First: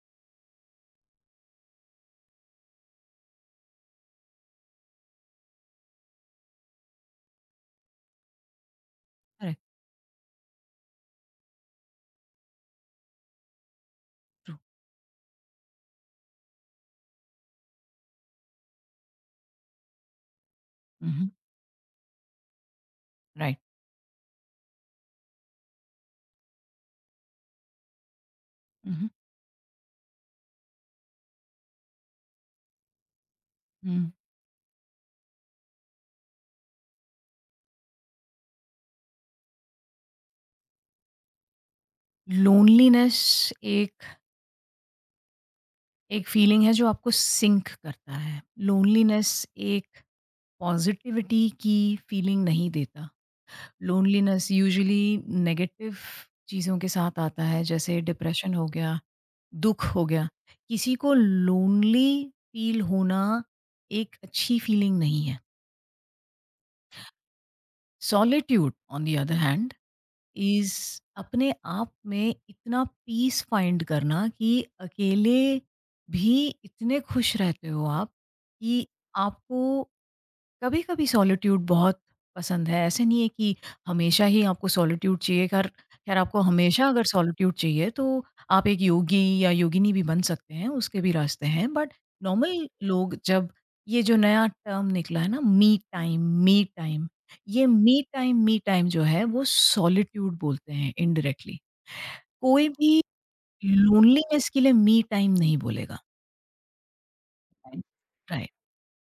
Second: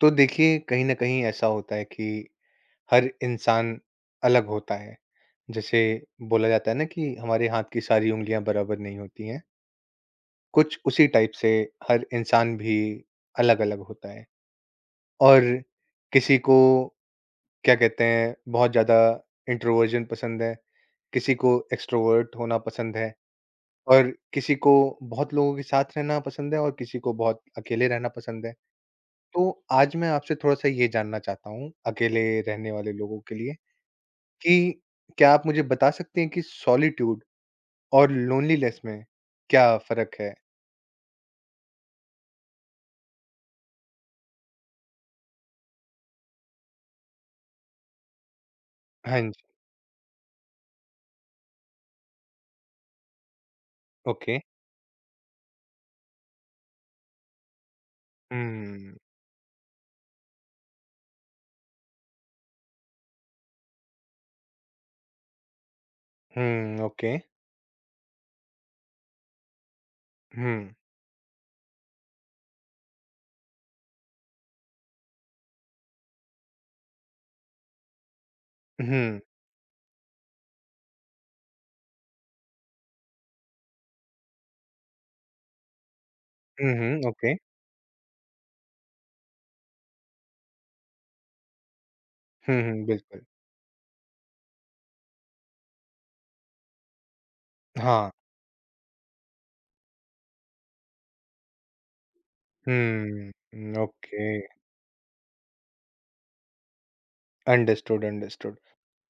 तो देखिए कहीं न कहीं ऐसा होता है कि हर इंसान अलग होता है। जैसे बोला जाता है ना कि हमारे हाथ की सारी उँगलियाँ बराबर नहीं होती हैं। करेक्ट, कुछ उसी टाइप से हर इंसान भी अलग-अलग होता है ट्रू, और किसी को क्या कहते हैं बहुत ज़्यादा इंट्रोवर्जन पसंद है, उहुँ, किसी को एक्सट्रोवर्ट होना पसंद है राइट, और किसी को बहुत लोगों के साथ रहना पसंद है और किसी को बहुत अकेले रहना पसंद है। उहुँ, तो आज मैं आपसे थोड़ा-सा ये जानना चाहता हूँ, अकेले रहने वाले लोगों के लिए हुँ। कि क्या आप मुझे बता सकते हैं कि सॉलिट्यूड और लोनलीनेस में क्या फ़र्क है? लोनलीनेस एक एक फीलिंग है जो आपको सिंक करता है। हाँ लोनलीनेस जी, एक पॉज़िटिविटी की फीलिंग नहीं देता। ओके। लोनलीनेस यूजुअली नेगेटिव चीज़ों के साथ आता है जैसे डिप्रेशन हो हुँ, गया, दुःख हो गया। किसी को लोनली फ़ील होना एक अच्छी फीलिंग नहीं है। हुँ, okay. Solitude on the other hand हुँ, इज़ अपने आप में इतना पीस फाइंड करना कि अकेले भी इतने खुश रहते हो आप कि हुँ, आपको कभी कभी सॉलिट्यूड बहुत पसंद है, ऐसे नहीं है कि हमेशा ही आपको सॉलिट्यूड चाहिए। खैर खैर आपको हुँ, हमेशा हुँ, अगर ओके। सॉलिट्यूड चाहिए तो आप एक योगी या योगिनी भी बन सकते हैं, उसके भी रास्ते हैं, बट हुँ, नॉर्मल हुँ, लोग बिल्कुल। जब ये जो नया टर्म निकला है ना, मी टाइम मी टाइम, ये हाँ, मी टाइम जो है वो सॉलिट्यूड बोलते हैं इनडायरेक्टली। कोई भी हुँ, ओके। लोनलीनेस के लिए मी टाइम नहीं बोलेगा। Understood, right. अंडरस्टूड।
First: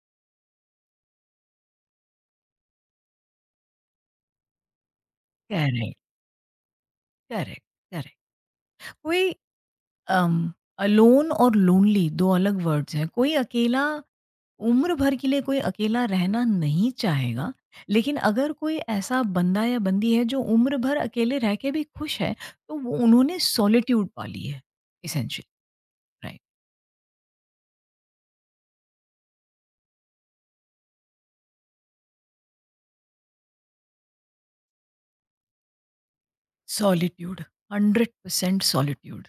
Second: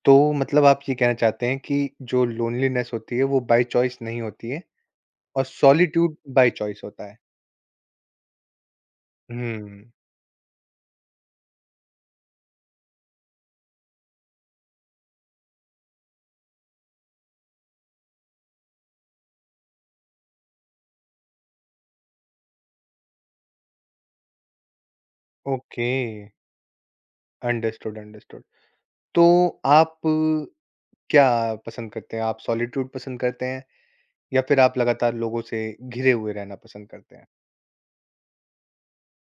तो मतलब आप ये कहना चाहते हैं कि जो लोनलीनेस होती है, वो बाय चॉइस नहीं होती है और करेक्ट, सॉलिट्यूड बाय चॉइस होता है। Correct, correct. कोई हुँ, अम, अलोन और लोनली 2 अलग वर्ड्स हैं। कोई अकेला उम्र भर के लिए कोई अकेला रहना नहीं चाहेगा, लेकिन अगर कोई ऐसा बंदा या बंदी है जो उम्र भर अकेले रह के भी खुश है, तो वो उन्होंने सॉलिट्यूड पाली है essentially, okay. Right. Understood, understood. तो आप क्या पसंद करते हैं? आप सॉलिट्यूड पसंद करते हैं या फिर आप लगातार लोगों से घिरे हुए रहना पसंद करते हैं? Solitude, 100% solitude.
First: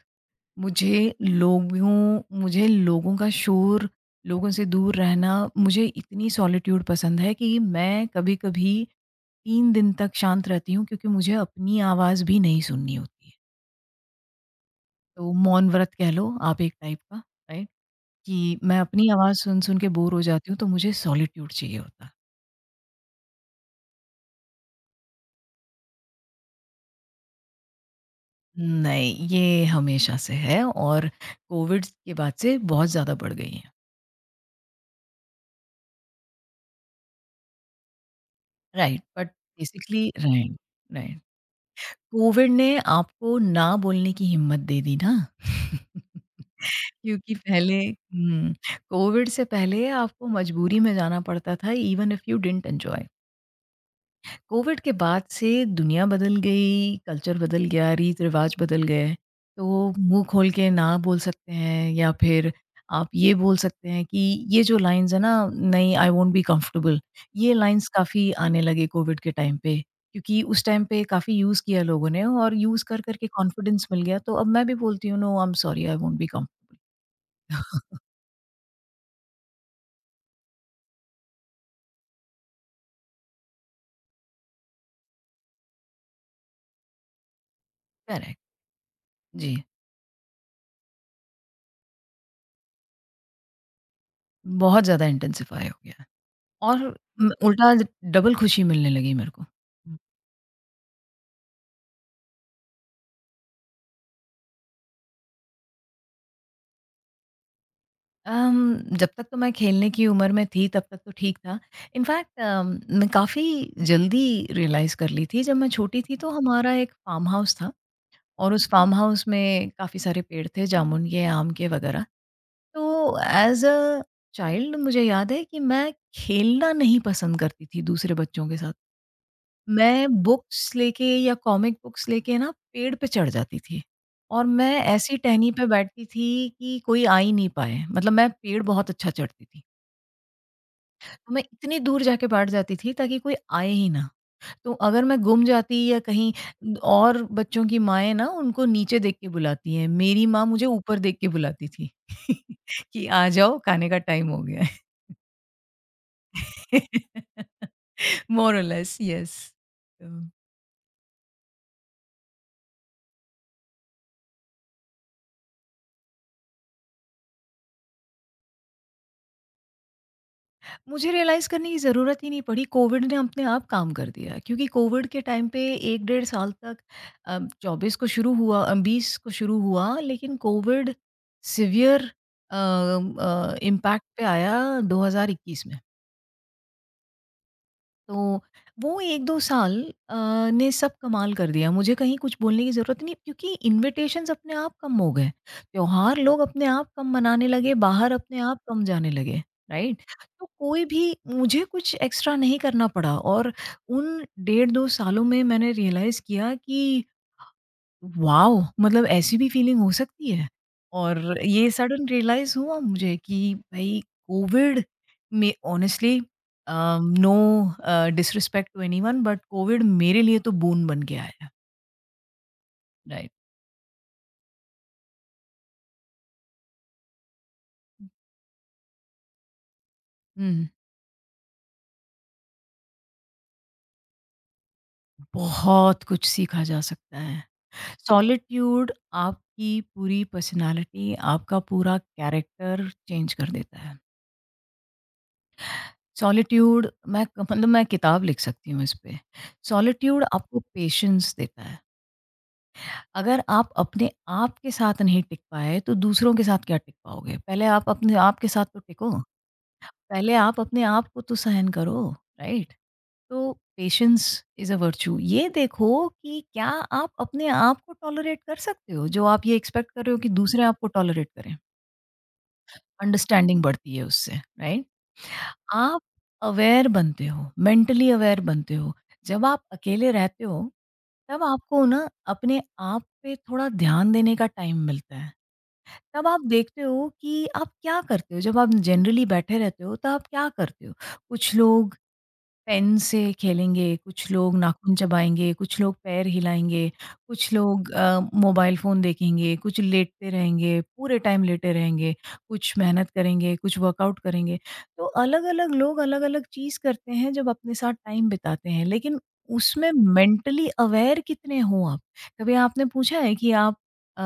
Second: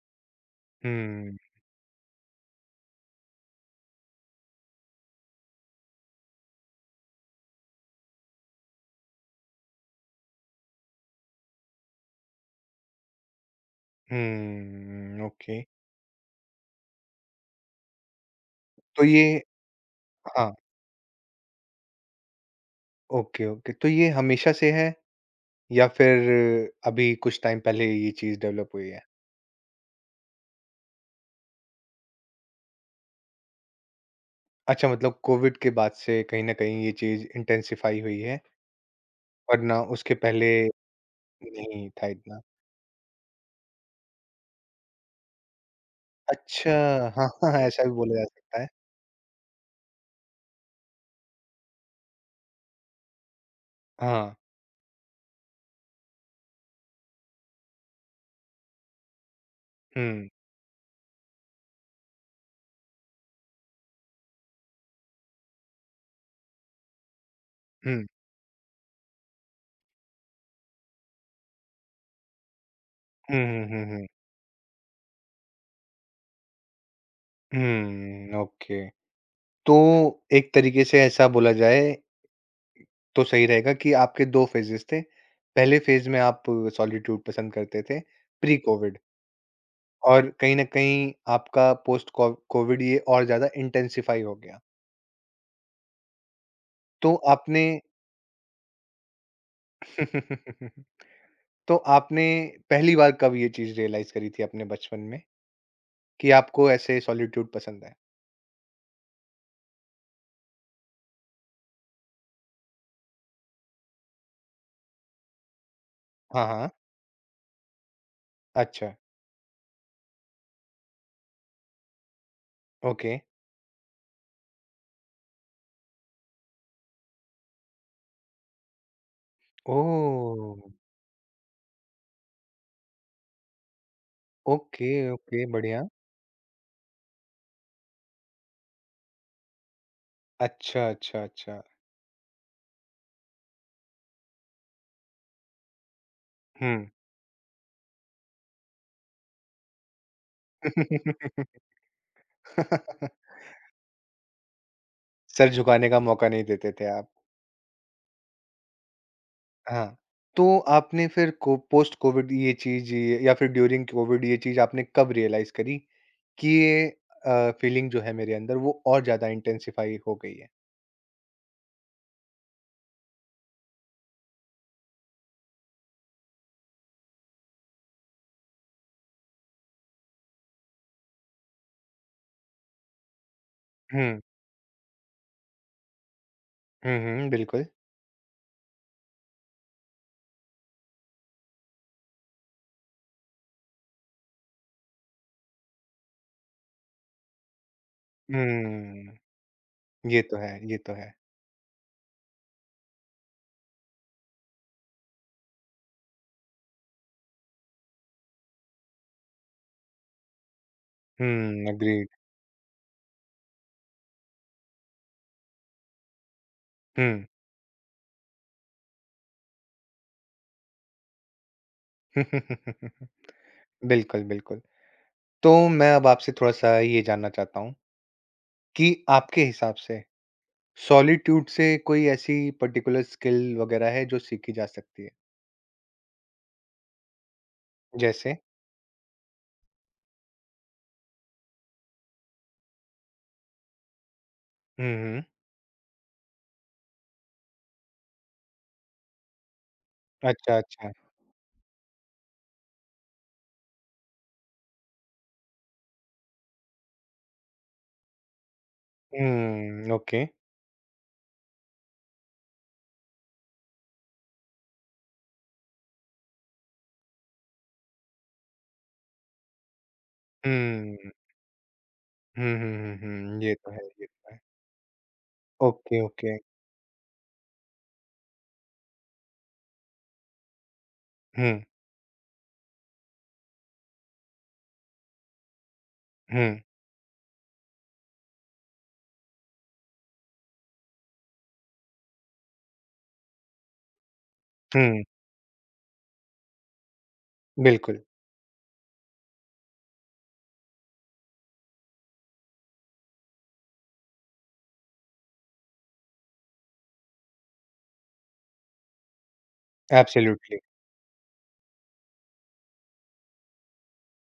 मुझे हुँ, मुझे लोगों का शोर, लोगों से दूर रहना, मुझे इतनी सॉलिट्यूड पसंद है कि मैं कभी-कभी 3 दिन तक शांत रहती हूँ क्योंकि मुझे अपनी आवाज़ भी नहीं सुननी होती है। हुँ, तो ओके। मौन व्रत कह लो आप एक टाइप का, राइट? कि मैं तो अपनी ये आवाज़ सुन-सुन के बोर हो हाँ, जाती हूँ तो मुझे सॉलिट्यूड चाहिए होता है। Okay, okay. तो ये हमेशा से है या फिर अभी कुछ टाइम पहले ये चीज़ डेवलप हुई है? नहीं, ये हमेशा से है और कोविड के बाद से बहुत ज़्यादा बढ़ गई है। अच्छा मतलब कोविड के बाद से कहीं न कहीं ये चीज़ इंटेंसिफ़ाई हुई है, राइट, बट वरना बेसिकली उसके पहले राइट, राइट। नहीं था इतना। कोविड ने आपको ना बोलने की हिम्मत दे दी ना। अच्छा, हाँ, क्योंकि हाँ, पहले ऐसा भी बोला जा हुँ, सकता है। कोविड से पहले आपको मजबूरी में जाना पड़ता था even if you didn't enjoy. हाँ, कोविड के बाद से दुनिया बदल गई, कल्चर बदल गया, रीत-रिवाज बदल गए। तो मुँह हुँ, खोल के ना बोल सकते हैं या फिर आप ये बोल सकते हैं कि ये जो लाइन्स है ना, नहीं आई वोंट बी कंफर्टेबल, ये लाइन्स हुँ। काफ़ी आने लगे कोविड के टाइम पे। क्योंकि उस टाइम पे काफ़ी यूज़ किया लोगों ने और यूज़ कर कर के हुँ, हुँ, हुँ, कॉन्फिडेंस मिल हुँ। गया। तो अब मैं भी बोलती हूँ no I am sorry I won't be come. हुँ, ओके। तो एक तरीके से ऐसा बोला जाए तो सही रहेगा कि आपके 2 फ़ेजेज़ थे। पहले फ़ेज़ में आप सॉलिट्यूड पसंद करते थे करेक्ट, प्री कोविड जी। और कहीं न कहीं आपका पोस्ट को कोविड ये और ज़्यादा इंटेंसिफ़ाई हो गया। बहुत ज़्यादा इंटेंसिफाई हो गया है और तो आपने उल्टा डबल खुशी मिलने लगी मेरे को। तो आपने पहली बार कब ये चीज़ रियलाइज़ करी थी अपने बचपन में कि आपको ऐसे सॉलिट्यूड पसंद है? जब तक तो मैं खेलने की उम्र में थी तब तक तो ठीक था। इनफैक्ट मैं काफ़ी जल्दी रियलाइज़ कर ली थी। जब मैं छोटी थी तो हाँ, हाँ। हमारा एक फार्म हाउस था और उस अच्छा, फार्म हाउस में काफ़ी सारे पेड़ थे जामुन के, आम के वग़ैरह। ओके। तो एज़ अ चाइल्ड मुझे याद है कि मैं खेलना नहीं पसंद करती थी दूसरे बच्चों के साथ। मैं ओह! बुक्स लेके या कॉमिक बुक्स लेके ना पेड़ पे चढ़ जाती थी और मैं ओके, ऐसी ओके टहनी पे बढ़िया। बैठती थी कि कोई आ ही नहीं पाए। मतलब मैं पेड़ बहुत अच्छा चढ़ती थी। अच्छा, अच्छा, तो मैं अच्छा। इतनी दूर जाके बैठ जाती थी ताकि कोई आए ही ना। तो अगर मैं गुम जाती या कहीं हुँ। और बच्चों की माएँ ना उनको नीचे देख के बुलाती हैं, मेरी माँ मुझे ऊपर देख के बुलाती थी कि आ जाओ खाने का टाइम हो गया है। सर झुकाने का मौका नहीं देते थे आप। मोर और लेस यस। हाँ। तो तो आपने फिर को पोस्ट कोविड ये चीज़ या फिर ड्यूरिंग कोविड ये चीज़ आपने कब रियलाइज़ करी कि ये फ़ीलिंग जो है मेरे अंदर वो और ज़्यादा इंटेंसिफ़ाई हो गई है? मुझे रियलाइज़ करने की ज़रूरत ही नहीं पड़ी, कोविड ने अपने आप काम कर दिया। क्योंकि कोविड के टाइम पे 1 डेढ़ साल तक अ, 24 को शुरू हुआ 20 को शुरू हुआ, लेकिन कोविड सीवियर इम्पैक्ट हुँ। पे आया 2021 में। हुँ, हुँ, बिल्कुल। तो वो 1-2 साल अ, ने सब कमाल कर दिया। मुझे कहीं कुछ बोलने की ज़रूरत नहीं क्योंकि इन्विटेशंस अपने आप कम हो गए। त्योहार लोग अपने आप कम मनाने लगे, बाहर अपने आप कम जाने हुँ, लगे, राइट? ये तो तो है, ये कोई तो भी है। मुझे कुछ एक्स्ट्रा नहीं करना पड़ा और उन डेढ़ 2 सालों में मैंने रियलाइज़ किया कि वॉव! मतलब ऐसी भी फीलिंग हो सकती है? और हुँ, ये एग्रीड। सडन रियलाइज़ हुआ मुझे कि भई कोविड में honestly uh, hmm. No disrespect to anyone but COVID मेरे लिए तो बोन बन के आया है। बिल्कुल, राइट। बिल्कुल। तो मैं अब आपसे थोड़ा-सा ये जानना चाहता हूँ कि आपके हिसाब से हुँ। सॉलिट्यूड से कोई ऐसी पर्टिकुलर स्किल वगैरह है जो सीखी जा सकती है? बहुत कुछ सीखा जा सकता है। जैसे? सॉलिट्यूड आपकी पूरी पर्सनैलिटी, आपका पूरा कैरेक्टर चेंज कर देता है। हुँ, हुँ। सॉलिट्यूड, मैं मतलब मैं किताब लिख सकती हूँ इस पे। सॉलिट्यूड अच्छा, आपको अच्छा। पेशेंस देता है। अगर आप अपने आप के साथ नहीं टिक पाए, तो दूसरों के साथ क्या टिक पाओगे? पहले आप अपने आप के साथ तो टिको। हुँ, ओके। पहले आप अपने आप को तो सहन करो, राइट? तो पेशेंस इज़ अ वर्च्यू। ये देखो कि क्या आप अपने आप को टॉलरेट कर सकते हो, जो आप ये एक्सपेक्ट कर रहे हो कि दूसरे आपको हुँ। टॉलरेट करें। हुँ, हुँ, हुँ, हुँ। ये अंडरस्टैंडिंग तो है, बढ़ती है ये तो उससे, है। राइट? ओके, आप ओके। अवेयर बनते हो, मेंटली अवेयर बनते हो। जब आप अकेले रहते हो, तब हुँ, आपको ना अपने आप पे थोड़ा ध्यान देने का टाइम मिलता है। तब आप हुँ, देखते हो कि आप क्या करते हो? जब आप जनरली बैठे रहते हो तो आप क्या करते हो? कुछ लोग पेन से खेलेंगे, कुछ लोग नाखून हुँ। चबाएँगे, कुछ लोग पैर हिलाएँगे, कुछ लोग बिल्कुल, मोबाइल फ़ोन देखेंगे, कुछ लेटते रहेंगे, पूरे टाइम लेटे रहेंगे, कुछ मेहनत करेंगे, कुछ वर्कआउट करेंगे। तो अलग-अलग लोग अलग-अलग चीज़ करते हैं जब अपने साथ टाइम बिताते हैं, लेकिन उसमें एब्सोल्युटली। मेंटली अवेयर कितने हो आप? कभी आपने पूछा है कि आप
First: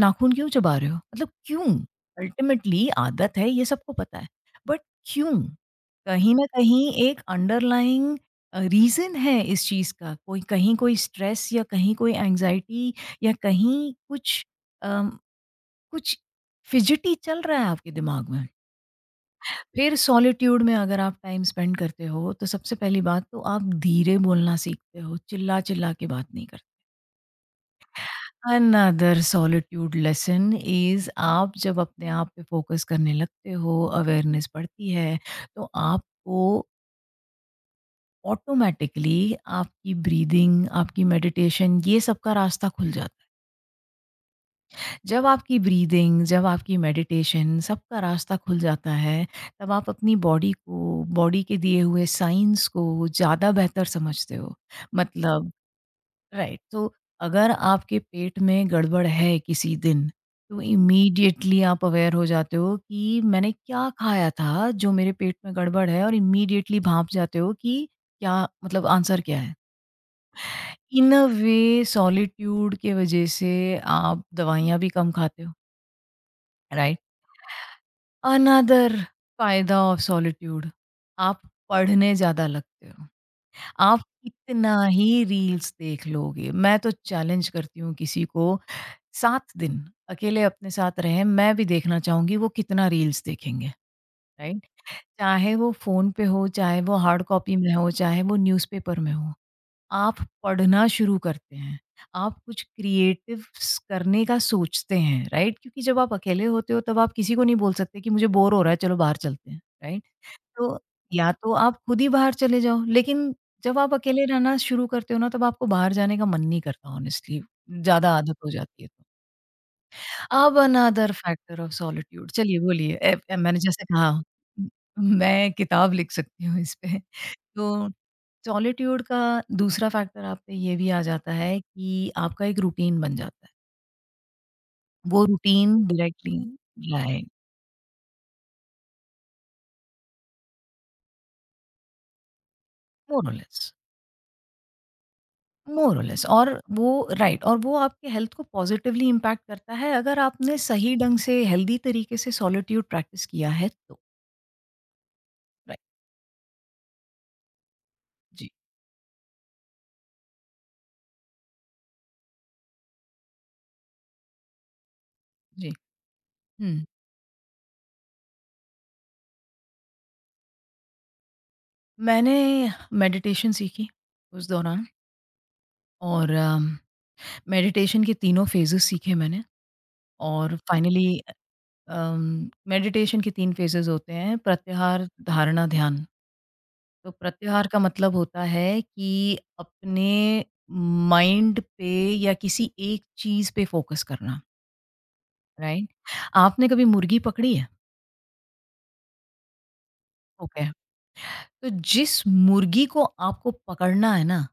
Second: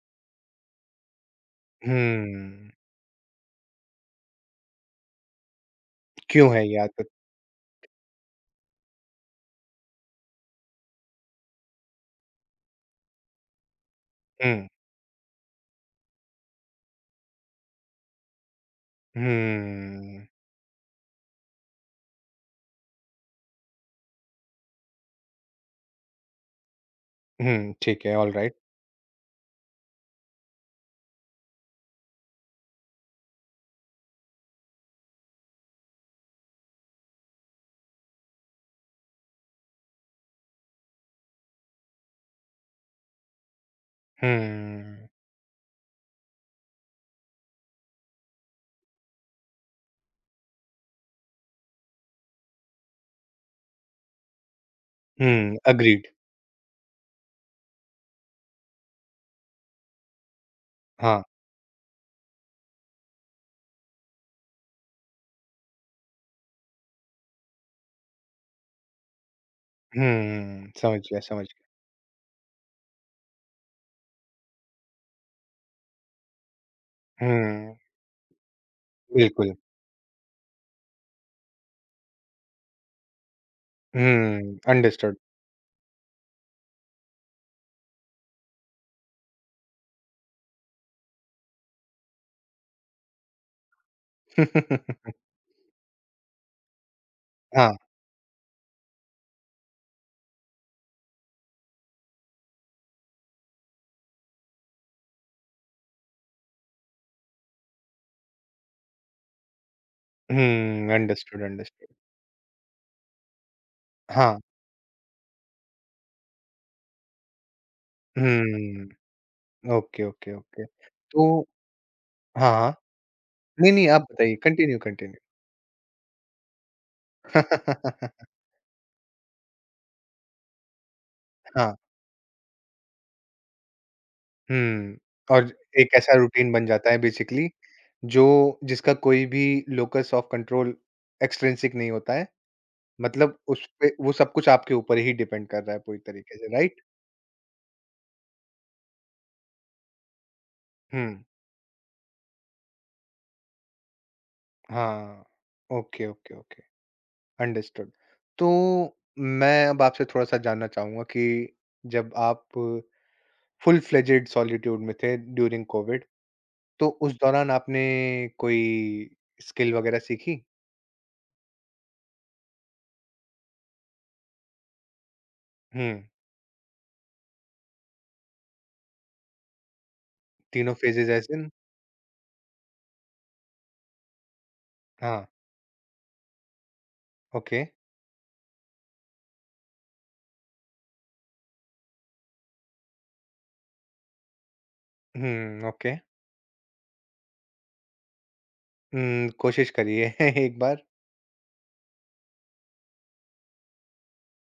नाखून क्यों चबा रहे हो? मतलब क्यों? हुँ। अल्टीमेटली आदत है, ये सबको पता है, बट क्यों? कहीं न क्यों है ये कहीं आदत? एक अंडरलाइंग रीज़न है इस चीज़ का। कोई कहीं कोई स्ट्रेस या कहीं कोई एंग्ज़ायटी या कहीं कुछ हुँ, अम, कुछ फिज़िटी चल रहा है आपके दिमाग में। फिर हुँ। सॉलिट्यूड में अगर आप टाइम स्पेंड करते हो, तो सबसे पहली बात तो आप धीरे बोलना सीखते हो, चिल्ला-चिल्ला के बात नहीं करते। हुँ, ठीक है, alright. Another solitude lesson is, आप जब अपने आप पे फ़ोकस करने लगते हो, अवेयरनेस बढ़ती है, तो आपको ऑटोमेटिकली आपकी ब्रीदिंग, आपकी मेडिटेशन, ये सबका रास्ता खुल जाता है। हुँ। जब आपकी ब्रीदिंग, जब आपकी मेडिटेशन सबका रास्ता खुल जाता है, तब आप अपनी बॉडी को, बॉडी के दिए हुए साइंस को ज़्यादा बेहतर समझते हो। मतलब हुँ, एग्रीड। राइट, तो अगर आपके पेट में गड़बड़ है किसी दिन, तो हाँ। इमीडिएटली आप अवेयर हो जाते हो कि मैंने क्या खाया था जो मेरे पेट में गड़बड़ है और इमीडिएटली भाँप जाते हो कि क्या मतलब आंसर क्या है? हुँ, समझ इन गया, अ समझ वे सॉलिट्यूड के वजह से आप दवाइयाँ भी कम खाते हो, राइट? गया। हुँ, अनदर बिल्कुल। फ़ायदा ऑफ सॉलिट्यूड, आप पढ़ने ज़्यादा लगते हो। आप हुँ, कितना अंडरस्टूड। ही रील्स देख लोगे, मैं तो चैलेंज करती हूँ किसी को 7 दिन अकेले अपने साथ रहें, मैं भी देखना चाहूँगी वो कितना रील्स देखेंगे, राइट? चाहे वो फ़ोन पे हो, चाहे वो हार्ड कॉपी में हाँ। हो, चाहे वो न्यूज़पेपर में हो। आप पढ़ना शुरू करते हैं, आप कुछ क्रिएटिव्स करने का सोचते हैं, राइट? क्योंकि जब आप अकेले होते हो तब आप किसी को नहीं बोल सकते कि मुझे बोर हो रहा है चलो बाहर चलते हैं, राइट? तो हुँ, या अंडरस्टूड, तो आप अंडरस्टूड। खुद ही बाहर चले जाओ, लेकिन जब आप अकेले हाँ। रहना शुरू करते हो ना तब आपको बाहर जाने का मन नहीं करता ऑनेस्टली, ज़्यादा आदत हो जाती है तो। हुँ, ओके, ओके, अब ओके। अनदर तो फैक्टर ऑफ सॉलिट्यूड, हाँ, चलिए हाँ। बोलिए। ए, ए- मैंने नहीं, जैसे नहीं, आप कहा, बताइए, म- कंटिन्यू, कंटिन्यू। मैं किताब लिख सकती हूँ इस पे तो सॉलिट्यूड का दूसरा फैक्टर आप पे ये भी आ जाता है हाँ, कि आपका एक रूटीन बन जाता है। हुँ। वो और रूटीन एक ऐसा डायरेक्टली रूटीन बन जाता है राइट, बेसिकली जो जिसका कोई भी लोकस ऑफ कंट्रोल एक्सट्रिंसिक नहीं होता है। मोर और मतलब लेस, उसपे वो सब कुछ आपके ऊपर ही डिपेंड कर रहा है मोर पूरी और लेस, तरीके से, और राइट? वो राइट, और वो आपके हेल्थ को पॉज़िटिवली इम्पैक्ट करता है अगर आपने सही हुँ, ढंग से हेल्दी तरीके से सॉलिट्यूड प्रैक्टिस किया है तो। हाँ। Right, okay, okay, okay, understood. तो जी, मैं अब आपसे थोड़ा-सा जानना चाहूँगा कि जब आप फुल फ्लेजेड सॉलिट्यूड में थे ड्यूरिंग जी। कोविड। हुँ, तो उस दौरान आपने कोई स्किल वगैरह सीखी? मैंने मेडिटेशन सीखी उस दौरान हुँ, और मेडिटेशन के तीनों फेजेज़ सीखे मैंने और तीनों finally phases as in meditation के तीन फेजेस होते हैं, प्रत्याहार, हाँ, धारणा, ध्यान। तो ओके। प्रत्याहार का मतलब होता है कि अपने माइंड पे या किसी एक चीज पे फोकस करना, हुँ, राइट? ओके। आपने कभी मुर्गी पकड़ी है? कोशिश करिए एक ओके। बार। तो जिस मुर्गी को आपको पकड़ना है ना,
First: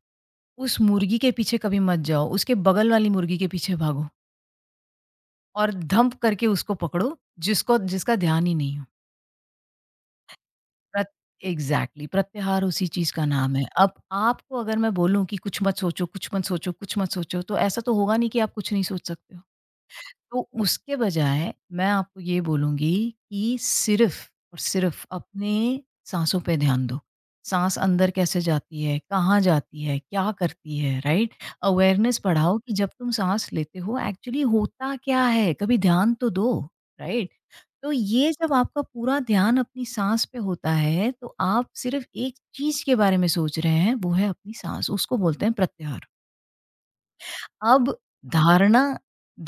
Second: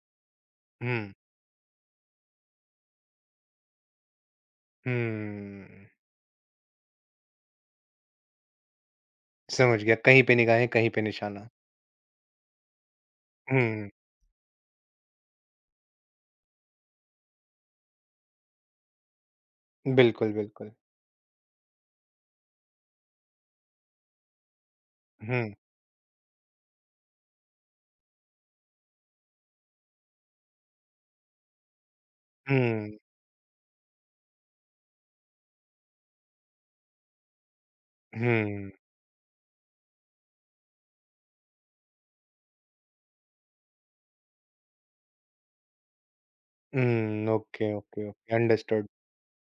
उस हुँ, मुर्गी के पीछे कभी मत जाओ, उसके बगल वाली मुर्गी के पीछे भागो और हुँ, धंप करके उसको पकड़ो, जिसको जिसका ध्यान ही नहीं हो। समझ गया। कहीं पे निगाहें, कहीं पे प्रत निशाना। एग्ज़ैक्टली, प्रत्याहार उसी चीज़ का नाम है। हुँ, अब आपको अगर मैं बोलूँ कि कुछ मत सोचो, कुछ मत सोचो, कुछ मत सोचो, तो ऐसा तो होगा नहीं कि आप कुछ नहीं सोच सकते हो। बिल्कुल, तो बिल्कुल। उसके बजाय मैं आपको ये बोलूँगी कि सिर्फ़ और सिर्फ़ हुँ, अपने साँसों पे ध्यान दो। साँस अंदर कैसे जाती है, कहाँ जाती है, क्या करती है, राइट? अवेयरनेस बढ़ाओ कि जब हुँ, तुम साँस लेते हो एक्चुअली होता क्या है? कभी ध्यान तो दो, राइट? तो ये जब हुँ, आपका पूरा ध्यान अपनी साँस पे होता है, तो आप सिर्फ़ एक चीज़ के बारे में सोच रहे हैं, वो है अपनी साँस, उसको बोलते हैं प्रत्याहार। हुँ, ओके, अब ओके, ओके, धारणा। अंडरस्टूड।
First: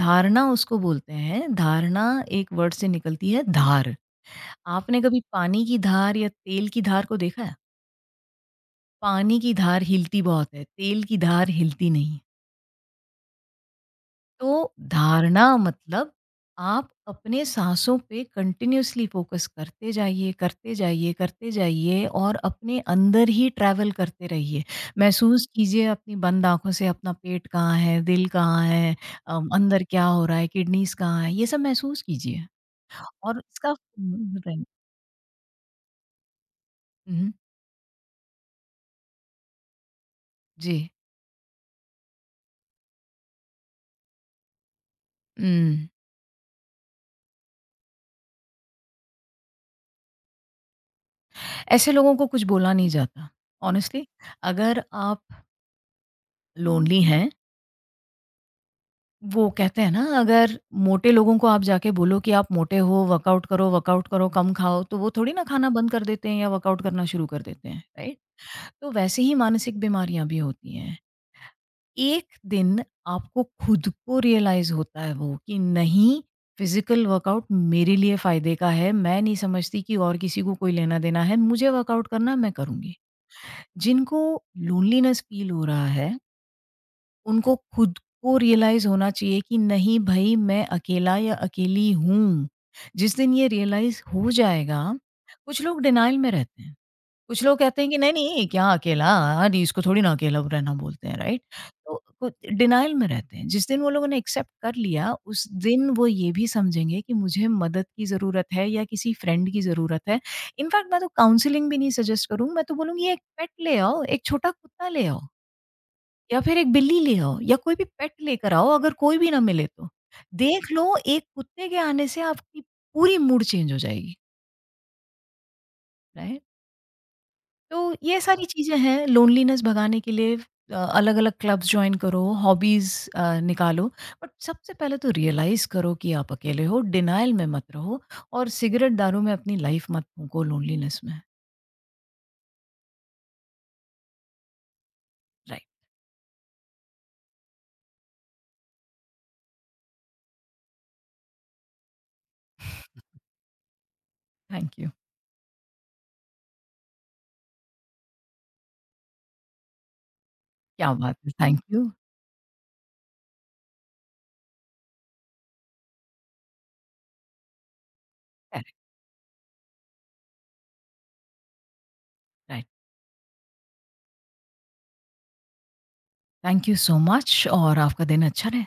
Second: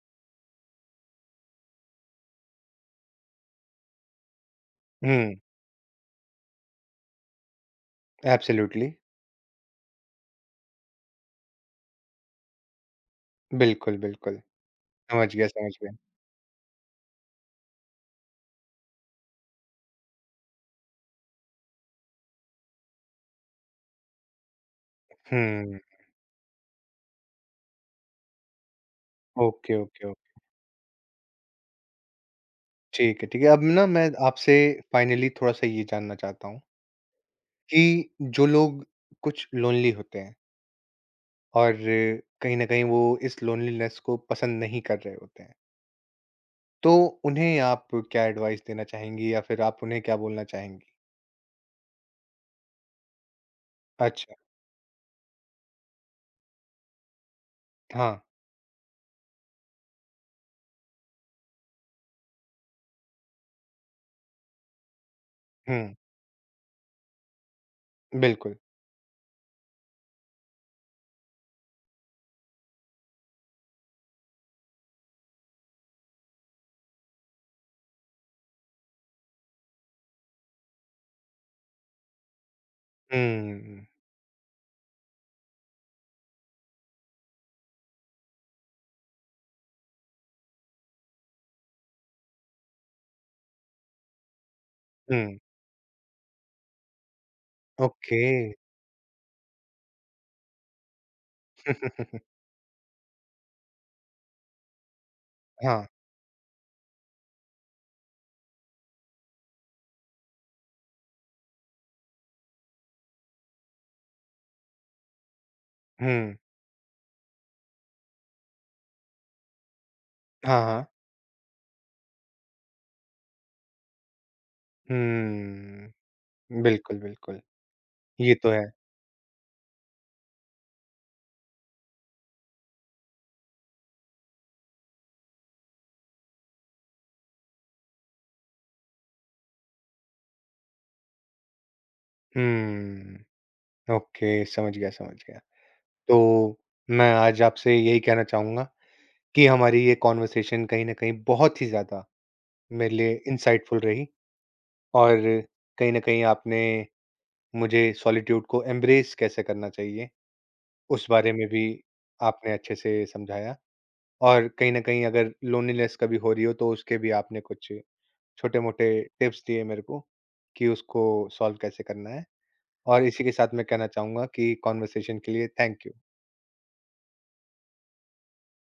धारणा उसको बोलते हैं, धारणा एक वर्ड से निकलती है, धार। आपने कभी हुँ, पानी की धार या तेल की धार को देखा है? एब्सोल्युटली। पानी की धार हिलती बहुत है, तेल की धार हिलती नहीं। बिल्कुल, बिल्कुल। तो समझ गया, धारणा समझ गया। मतलब आप अपने साँसों पे कंटिन्यूअसली फ़ोकस करते जाइए, करते जाइए, करते जाइए और अपने अंदर ही ट्रैवल करते रहिए। महसूस हुँ, कीजिए अपनी बंद आँखों से अपना पेट कहाँ है, दिल कहाँ है, ओके, अंदर ओके, क्या हो ओके। रहा है, किडनीज़ कहाँ है, ये सब महसूस कीजिए ठीक है, और ठीक है। अब इसका ना मैं हुँ, आपसे राइट। फाइनली थोड़ा-सा ये जानना चाहता हूँ हुँ, कि जो लोग कुछ लोनली होते हैं जी। और कहीं न कहीं वो इस लोनलीनेस को पसंद नहीं कर रहे होते हैं, हुँ, तो उन्हें आप क्या एडवाइस देना चाहेंगी या फिर आप उन्हें क्या बोलना चाहेंगी? ऐसे लोगों को कुछ बोला नहीं जाता। हॉनेस्टली अच्छा, अगर आप लोनली हैं, हाँ, वो कहते हैं ना अगर मोटे लोगों को आप जाके बोलो कि आप मोटे हो, वर्कआउट करो, वर्कआउट करो, कम खाओ, तो वो थोड़ी ना खाना हुँ, बंद कर देते हैं या वर्कआउट करना शुरू कर देते हैं, राइट? बिल्कुल। तो वैसे ही मानसिक बीमारियां भी होती हैं। एक दिन आपको खुद को रियलाइज होता है वो कि नहीं, फिजिकल वर्कआउट मेरे लिए फायदे का है, मैं नहीं समझती कि और किसी को कोई लेना देना है, मुझे वर्कआउट करना, मैं करूंगी। हुँ, जिनको लोनलीनेस फील हो रहा है, उनको खुद को रियलाइज़ होना चाहिए कि नहीं भई, मैं अकेला या अकेली हूँ। जिस दिन ये रियलाइज़ हो जाएगा। हुँ, कुछ लोग डिनायल में रहते हैं। कुछ लोग कहते हैं कि ओके। नहीं-नहीं, क्या अकेला? अरे इसको थोड़ी ना अकेला रहना बोलते हैं, राइट? तो वो डिनायल में रहते हैं। जिस दिन वो लोगों ने एक्सेप्ट कर लिया, उस हाँ, दिन वो ये भी समझेंगे कि मुझे मदद की ज़रूरत है या किसी फ्रेंड की ज़रूरत है। इनफैक्ट मैं तो काउंसलिंग भी नहीं सजेस्ट करूँगी, मैं तो बोलूँगी एक पेट ले आओ, एक छोटा कुत्ता ले आओ। हुँ, या फिर एक बिल्ली ले आओ या कोई भी पेट लेकर आओ अगर कोई भी ना मिले तो। हाँ, देख हाँ, लो एक कुत्ते के आने से आपकी पूरी मूड चेंज हो जाएगी, हुँ, राइट? बिल्कुल, बिल्कुल। तो ये ये सारी तो है। चीज़ें हैं लोनलीनेस भगाने के लिए। अलग-अलग क्लब्स जॉइन करो, हॉबीज़ निकालो, बट सबसे पहले तो रियलाइज़ करो कि आप अकेले हो, डिनायल में मत रहो और सिगरेट, दारू में अपनी लाइफ़ मत फूँको लोनलीनेस में। हुँ, ओके, समझ गया, समझ गया। राइट, तो, मैं आज आपसे यही कहना चाहूँगा कि हमारी ये कॉन्वर्सेशन कहीं न कहीं बहुत ही ज़्यादा मेरे लिए इंसाइटफुल रही थैंक यू। और कहीं न कहीं आपने मुझे सॉलिट्यूड को एम्ब्रेस कैसे करना चाहिए, क्या उस बात है! बारे में थैंक भी यू। आपने अच्छे से समझाया और कहीं न कहीं अगर लोनलीनेस कभी हो रही हो तो उसके भी आपने कुछ करेक्ट, छोटे-मोटे टिप्स दिए मेरे को, कि उसको सॉल्व कैसे करना है राइट। और इसी के साथ मैं कहना चाहूँगा कि कॉन्वर्सेशन के लिए thank you. Thank you so much और आपका दिन अच्छा रहे।